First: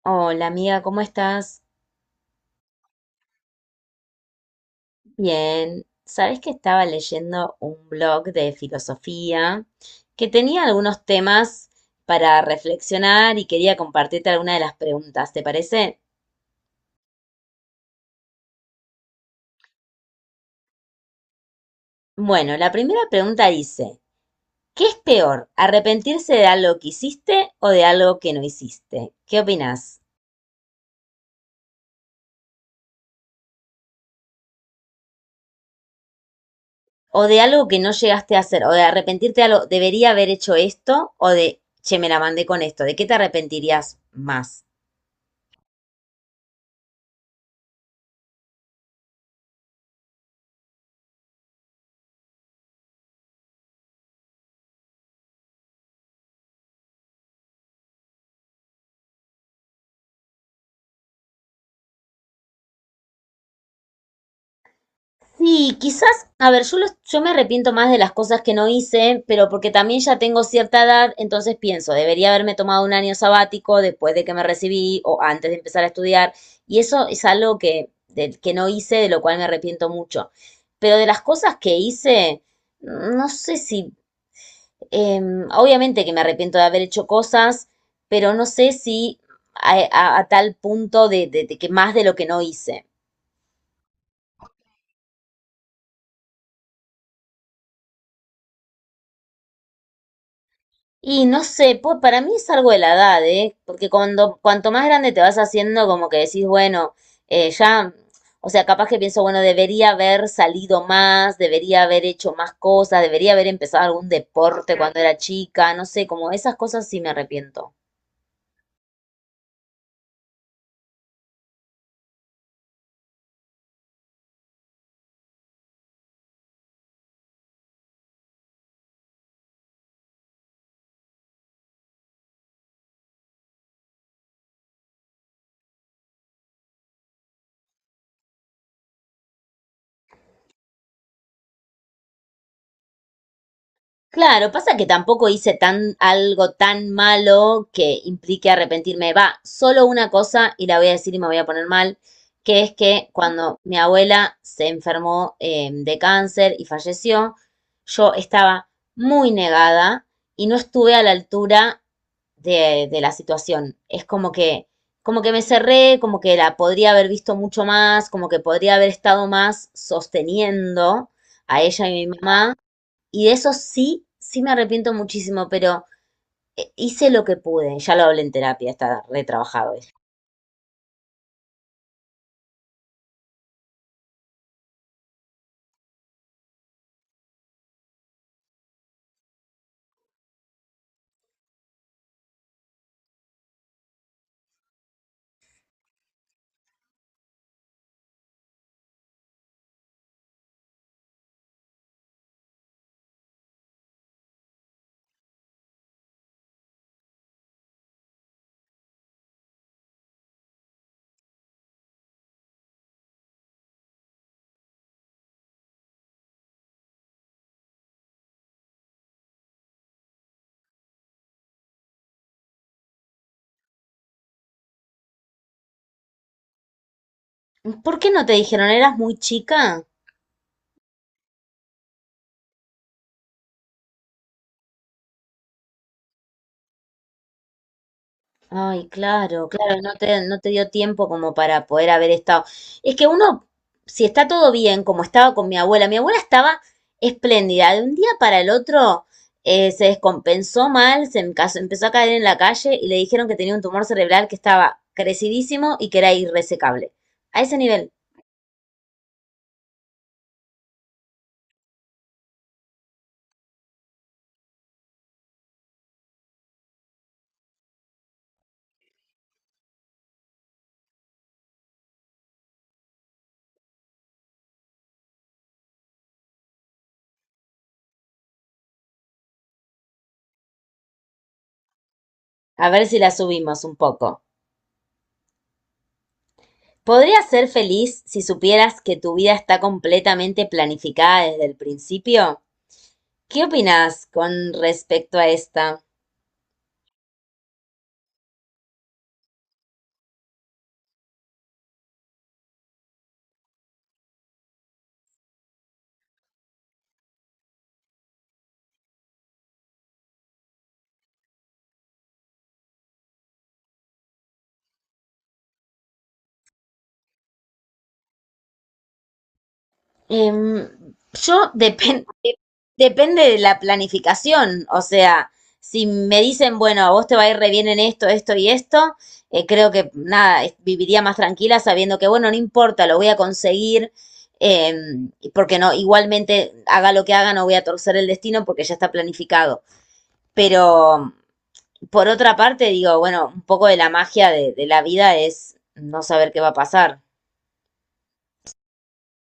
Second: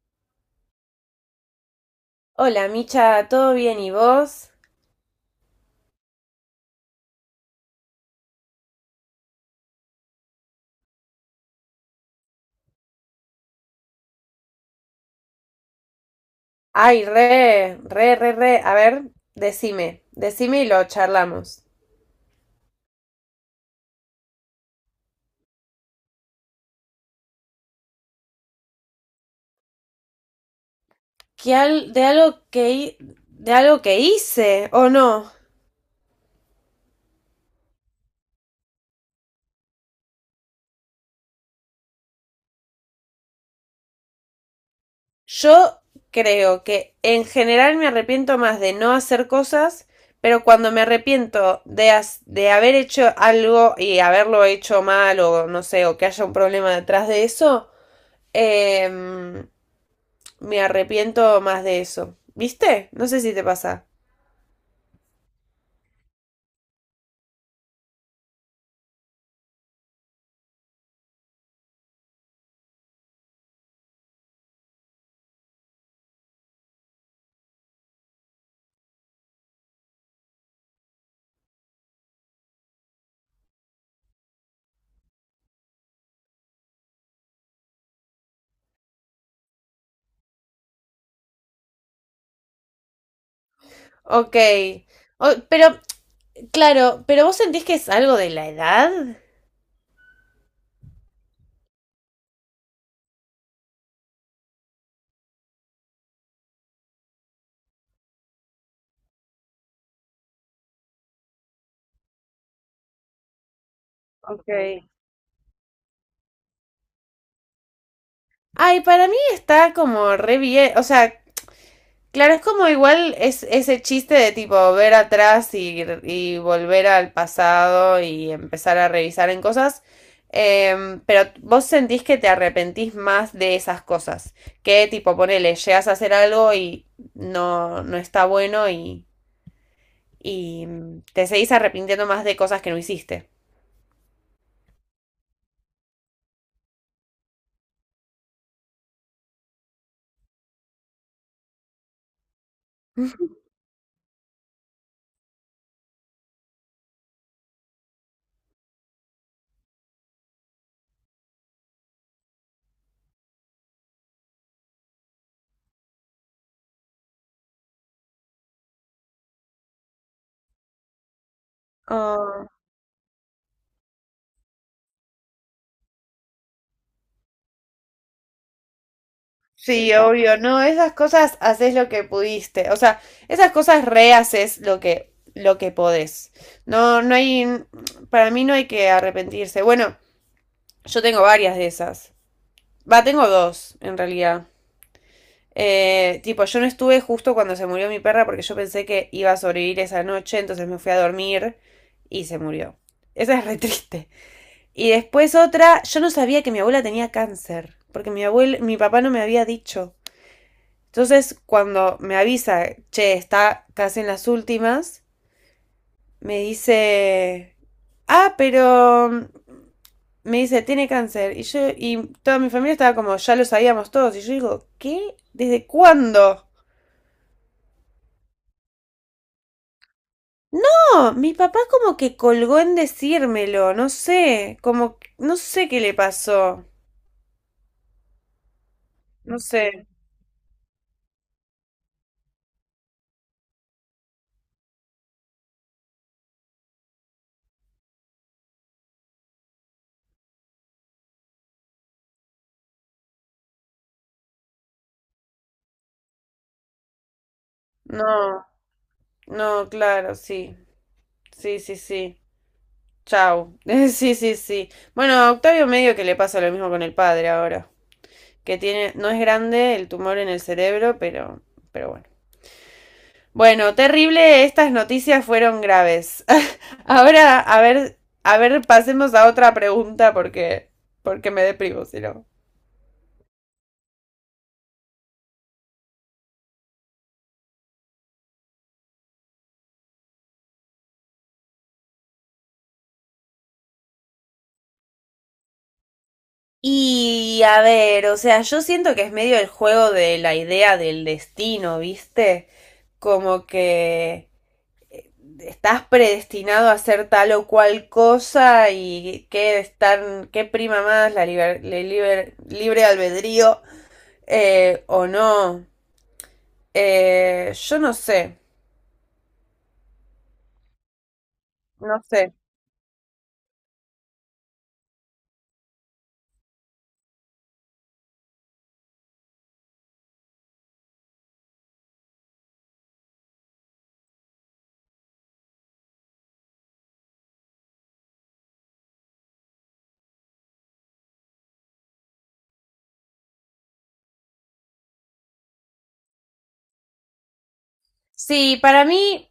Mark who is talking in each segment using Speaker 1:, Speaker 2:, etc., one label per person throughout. Speaker 1: Hola amiga, ¿cómo estás?
Speaker 2: Hola, Micha, ¿todo bien y vos?
Speaker 1: Bien. Sabes que estaba leyendo un blog de filosofía que tenía algunos temas para reflexionar y quería compartirte alguna de las preguntas, ¿te parece?
Speaker 2: Ay, re, re, re, re. A ver, decime, decime y lo charlamos.
Speaker 1: Bueno, la primera pregunta dice, ¿qué es peor, arrepentirse de algo que hiciste o de algo que no hiciste? ¿Qué opinas?
Speaker 2: ¿Qué al- de algo que hi- de algo que hice o no?
Speaker 1: ¿O de algo que no llegaste a hacer? ¿O de arrepentirte de algo, debería haber hecho esto? ¿O de, che, me la mandé con esto? ¿De qué te arrepentirías más?
Speaker 2: Yo creo que en general me arrepiento más de no hacer cosas, pero cuando me arrepiento de haber hecho algo y haberlo hecho mal o no sé, o que haya un problema detrás de eso, em, me arrepiento más de eso. ¿Viste? No sé si te pasa.
Speaker 1: Sí, quizás, a ver, yo, yo me arrepiento más de las cosas que no hice, pero porque también ya tengo cierta edad, entonces pienso, debería haberme tomado un año sabático después de que me recibí o antes de empezar a estudiar, y eso es algo que, del que no hice, de lo cual me arrepiento mucho. Pero de las cosas que hice, no sé si, obviamente que me arrepiento de haber hecho cosas, pero no sé si a tal punto de que más de lo que no hice.
Speaker 2: Ok. Pero, claro, pero vos sentís que es algo de la edad.
Speaker 1: Y no sé, pues para mí es algo de la edad, ¿eh? Porque cuando, cuanto más grande te vas haciendo, como que decís, bueno, ya, o sea, capaz que pienso, bueno, debería haber salido más, debería haber hecho más cosas, debería haber empezado algún
Speaker 2: Ok.
Speaker 1: deporte cuando era chica, no sé, como esas cosas sí me arrepiento.
Speaker 2: Ay, para mí está como re bien. O sea, claro, es como igual es ese chiste de tipo ver atrás y volver al pasado y empezar a revisar en cosas. Pero vos sentís que te arrepentís más de esas cosas. Que tipo, ponele, llegas a hacer algo y no, no está bueno y te seguís arrepintiendo más de cosas que no hiciste.
Speaker 1: Claro, pasa que tampoco hice tan, algo tan malo que implique arrepentirme. Va, solo una cosa, y la voy a decir y me voy a poner mal, que es que cuando mi abuela se enfermó de cáncer y falleció, yo estaba muy negada y no estuve a la altura de la situación. Es como que me cerré, como que la podría haber visto mucho más, como que podría haber estado más sosteniendo a ella y a mi mamá. Y de eso sí, sí me arrepiento muchísimo, pero hice lo que pude. Ya lo hablé en terapia, está retrabajado eso.
Speaker 2: Sí, obvio, no, esas cosas haces lo que pudiste, o sea, esas cosas rehaces lo que podés. No, para mí no hay que arrepentirse. Bueno, yo tengo varias de esas. Va, tengo dos, en realidad. Tipo, yo no estuve justo cuando se murió mi perra porque yo pensé que iba a sobrevivir esa noche, entonces me fui a dormir y se murió. Esa es re triste. Y después otra, yo no sabía que mi abuela tenía cáncer, porque mi papá no me había dicho. Entonces, cuando me avisa, che, está casi en las últimas, me dice, ah, pero me dice, tiene cáncer. Y toda mi familia estaba como, ya lo sabíamos todos. Y yo digo, ¿qué? ¿Desde cuándo?
Speaker 1: ¿Por qué no te dijeron? ¿Eras muy chica?
Speaker 2: No, mi papá como que colgó en decírmelo, no sé, como, no sé qué le pasó,
Speaker 1: Ay,
Speaker 2: no
Speaker 1: claro, claro,
Speaker 2: sé,
Speaker 1: no te, no te dio tiempo como para poder haber estado. Es que uno, si está todo bien, como estaba con mi abuela estaba espléndida. De un día para el otro se descompensó mal, empezó a caer en la calle y le dijeron que tenía un tumor cerebral que estaba crecidísimo y que era irresecable. A ese nivel.
Speaker 2: no, no, claro, sí, sí, sí, sí. Chau. Sí, sí, sí. Bueno, a Octavio medio que le pasa lo mismo con el padre ahora, que tiene, no es grande el tumor en el cerebro, pero bueno. Bueno, terrible, estas noticias fueron graves. Ahora, a ver, pasemos a otra pregunta porque me deprimo, si no.
Speaker 1: A ver si la subimos un poco. ¿Podrías ser feliz si supieras que tu vida está completamente planificada desde el principio? ¿Qué opinas con respecto a esta?
Speaker 2: Y a ver, o sea, yo siento que es medio el juego de la idea del destino, ¿viste? Como que estás predestinado a hacer tal o cual cosa y qué prima más libre albedrío, o no. Yo no sé,
Speaker 1: Em, yo
Speaker 2: no
Speaker 1: depende,
Speaker 2: sé.
Speaker 1: depende de la planificación, o sea, si me dicen, bueno, a vos te va a ir re bien en esto, esto y esto, creo que nada, es- viviría más tranquila sabiendo que, bueno, no importa, lo voy a conseguir, porque no, igualmente haga lo que haga, no voy a torcer el destino porque ya está planificado. Pero por otra parte, digo, bueno, un poco de la magia de la vida es no saber qué va a pasar.
Speaker 2: Sí, para mí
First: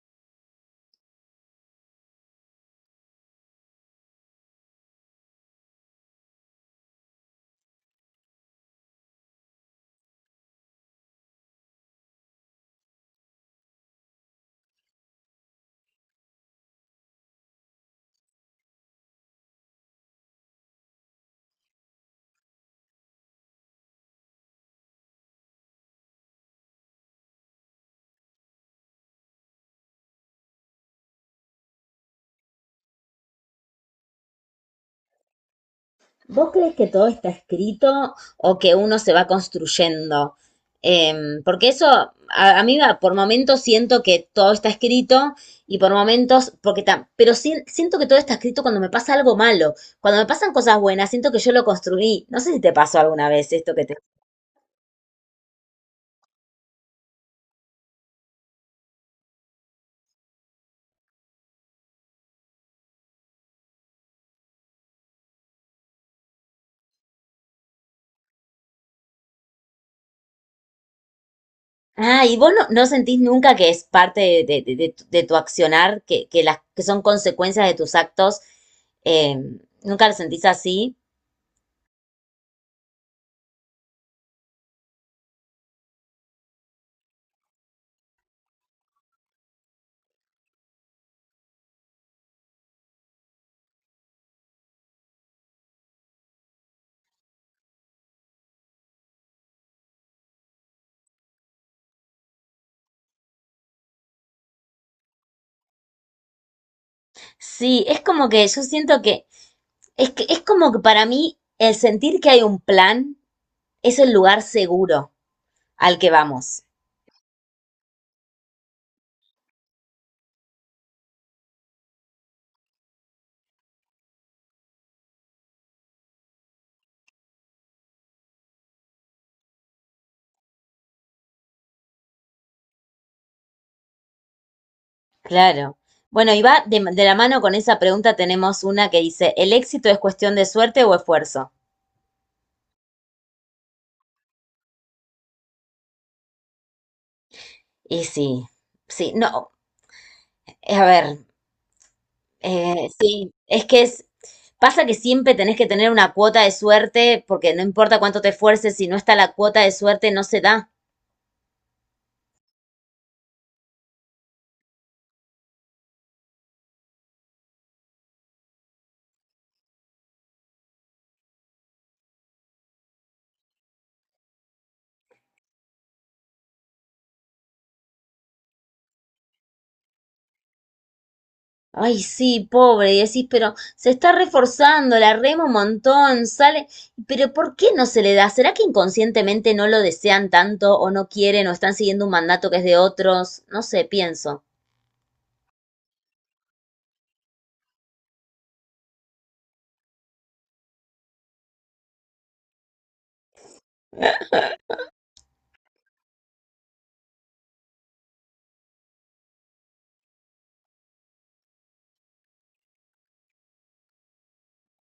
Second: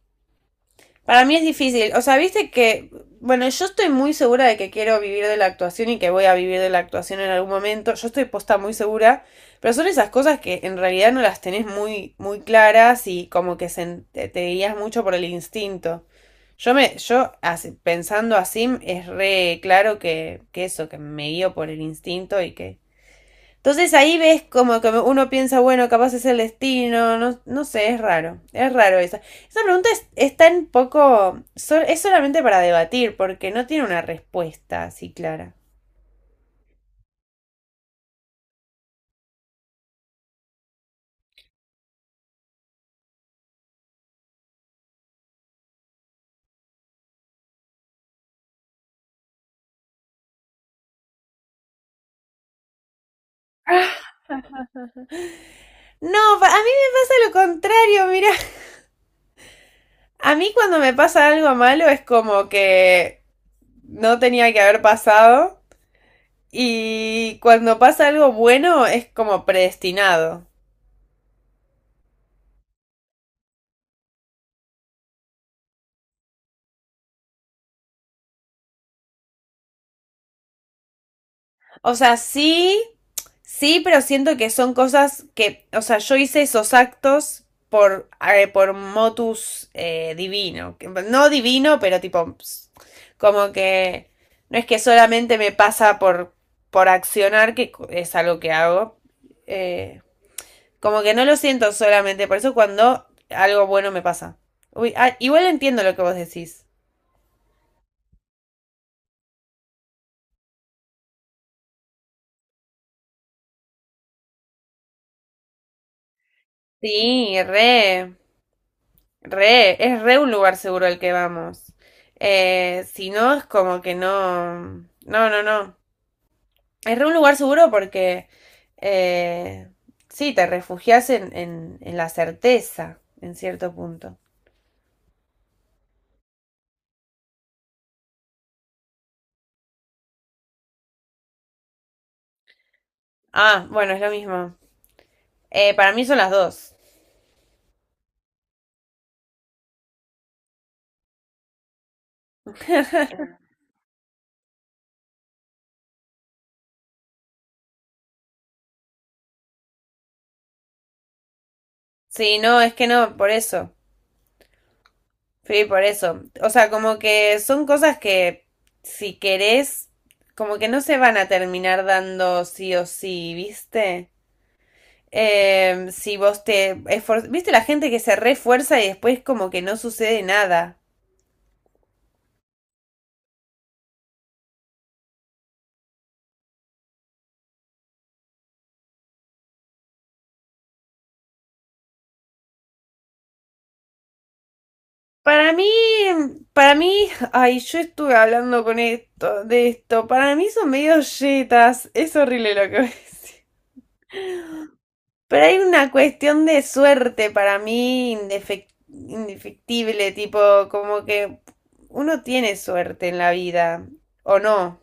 Speaker 2: Para mí es difícil. O sea, viste que, bueno, yo estoy muy segura de que quiero vivir de la actuación y que voy a vivir de la actuación en algún momento. Yo estoy posta muy segura, pero son esas cosas que en realidad no las tenés muy, muy claras y como que te guías mucho por el instinto. Yo me, yo así- pensando así, es re claro que eso, que me guío por el instinto y que entonces ahí ves como que uno piensa, bueno, capaz es el destino, no, no sé, es raro esa. Esa pregunta es tan poco, es solamente para debatir, porque no tiene una respuesta así clara.
Speaker 1: ¿Vos crees que todo está escrito o que uno se va construyendo? Porque eso, a mí va- por momentos siento que todo está escrito y por momentos, porque tam- pero sí- siento que todo está escrito cuando me pasa algo malo. Cuando me pasan cosas buenas, siento que yo lo construí. No sé si te pasó alguna vez esto que te...
Speaker 2: No, a mí me pasa lo contrario, mira. A mí cuando me pasa algo malo es como que no tenía que haber pasado y cuando pasa algo bueno es como predestinado.
Speaker 1: Ah, y vos no, no sentís nunca que es parte de, de tu accionar, que las, que son consecuencias de tus actos. ¿Nunca lo sentís así?
Speaker 2: O sea, sí, sí, pero siento que son cosas que, o sea, yo hice esos actos por motus divino. No divino, pero tipo, como que no es que solamente me pasa por accionar, es algo que hago. eh, como que no lo siento solamente, por eso cuando algo bueno me pasa. Uy, ah, igual entiendo lo que vos decís.
Speaker 1: Sí, es como que yo siento que es que es como que para mí el sentir que hay un plan es el lugar seguro al que vamos.
Speaker 2: Sí, re. Re, es re un lugar seguro el que vamos. Si no, es como que no. No, no, no. Es re un lugar seguro porque eh, sí, te refugias en la certeza, en cierto punto.
Speaker 1: Claro. Bueno, y va de la mano con esa pregunta tenemos una que dice, ¿el éxito es cuestión de suerte o esfuerzo?
Speaker 2: Ah, bueno, es lo mismo. Para mí son las dos.
Speaker 1: Y sí, sí, no, a ver, sí, es que es, pasa que siempre tenés que tener una cuota de suerte porque no importa cuánto te esfuerces, si no está la cuota de suerte no se da.
Speaker 2: Sí, no, es que no, por eso. Sí, por eso. O sea, como que son cosas que si querés, como que no se van a terminar dando sí o sí, ¿viste? Em, si vos te esfor- ¿Viste la gente que se refuerza y después como que no sucede nada?
Speaker 1: Ay, sí, pobre, y decís, pero se está reforzando, la rema un montón, sale, pero ¿por qué no se le da? ¿Será que inconscientemente no lo desean tanto o no quieren o están siguiendo un mandato que es de otros? No sé, pienso.
Speaker 2: Para mí, para mí, ay, yo estuve hablando con esto, de esto. Para mí son medio yetas. Es horrible lo que voy a decir. Pero hay una cuestión de suerte para mí indefectible, tipo, como que uno tiene suerte en la vida, o no,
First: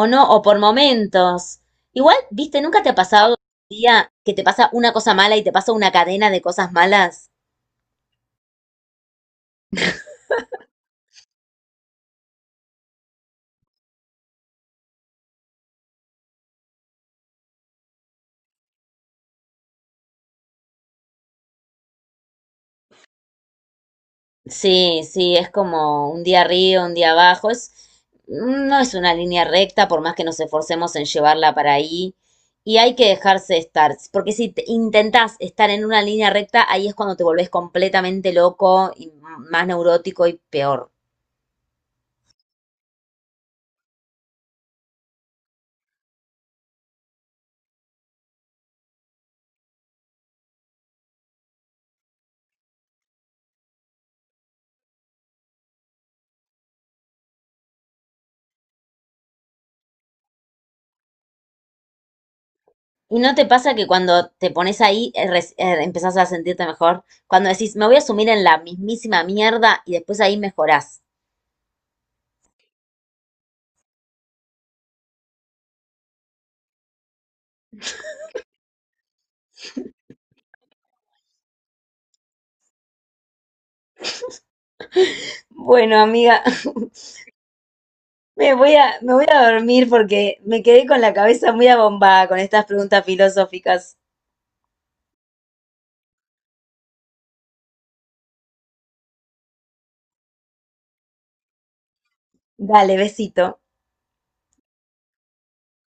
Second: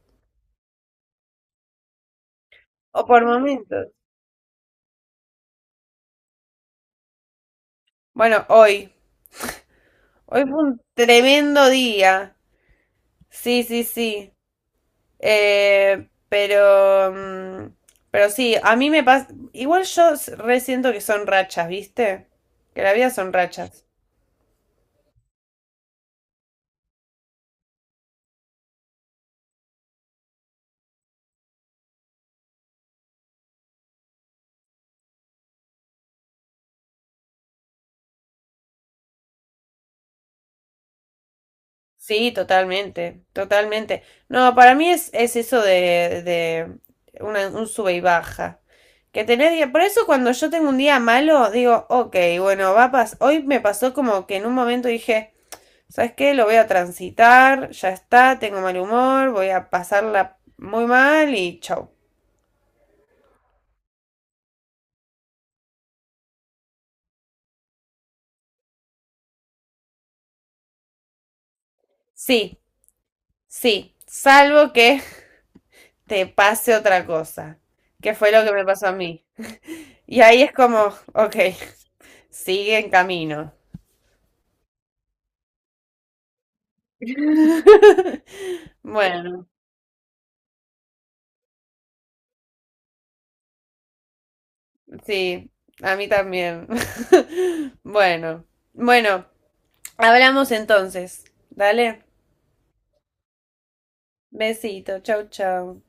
Speaker 1: O no, o por momentos. Igual, viste, ¿nunca te ha
Speaker 2: o por
Speaker 1: pasado un
Speaker 2: momentos.
Speaker 1: día que te pasa una cosa mala y te pasa una cadena de cosas malas?
Speaker 2: Bueno, hoy fue un tremendo día. Sí, sí, sí. Eh, pero, mm, pero sí, a mí me pasa. Igual re siento que son rachas, ¿viste? Que la vida son rachas.
Speaker 1: Sí, sí, es como un día arriba, un día abajo. Es, no es una línea recta, por más que nos esforcemos en llevarla para ahí. Y hay que dejarse estar, porque si te- intentás estar en una línea recta, ahí es cuando te volvés completamente loco y m- más neurótico y peor.
Speaker 2: Sí, totalmente, totalmente. No, para mí es eso de un sube y baja. Por eso cuando yo tengo un día malo, digo, ok, bueno, hoy me pasó como que en un momento dije, ¿sabes qué? Lo voy a transitar, ya está, tengo mal humor, voy a pasarla muy mal y chau.
Speaker 1: ¿Y no te pasa que cuando te pones ahí res- empezás a sentirte mejor? Cuando decís, me voy a sumir en la mismísima mierda y después ahí mejorás.
Speaker 2: Sí. Sí, salvo que te pase otra cosa, que fue lo que me pasó a mí. Y ahí es como, ok, sigue en camino.
Speaker 1: Bueno, amiga, me voy a, me voy
Speaker 2: Bueno,
Speaker 1: a dormir porque me quedé con la cabeza muy abombada con estas preguntas filosóficas.
Speaker 2: sí, a mí también. Bueno, bueno, hablamos entonces. Dale,
Speaker 1: Dale, besito.
Speaker 2: besito, chau, chau.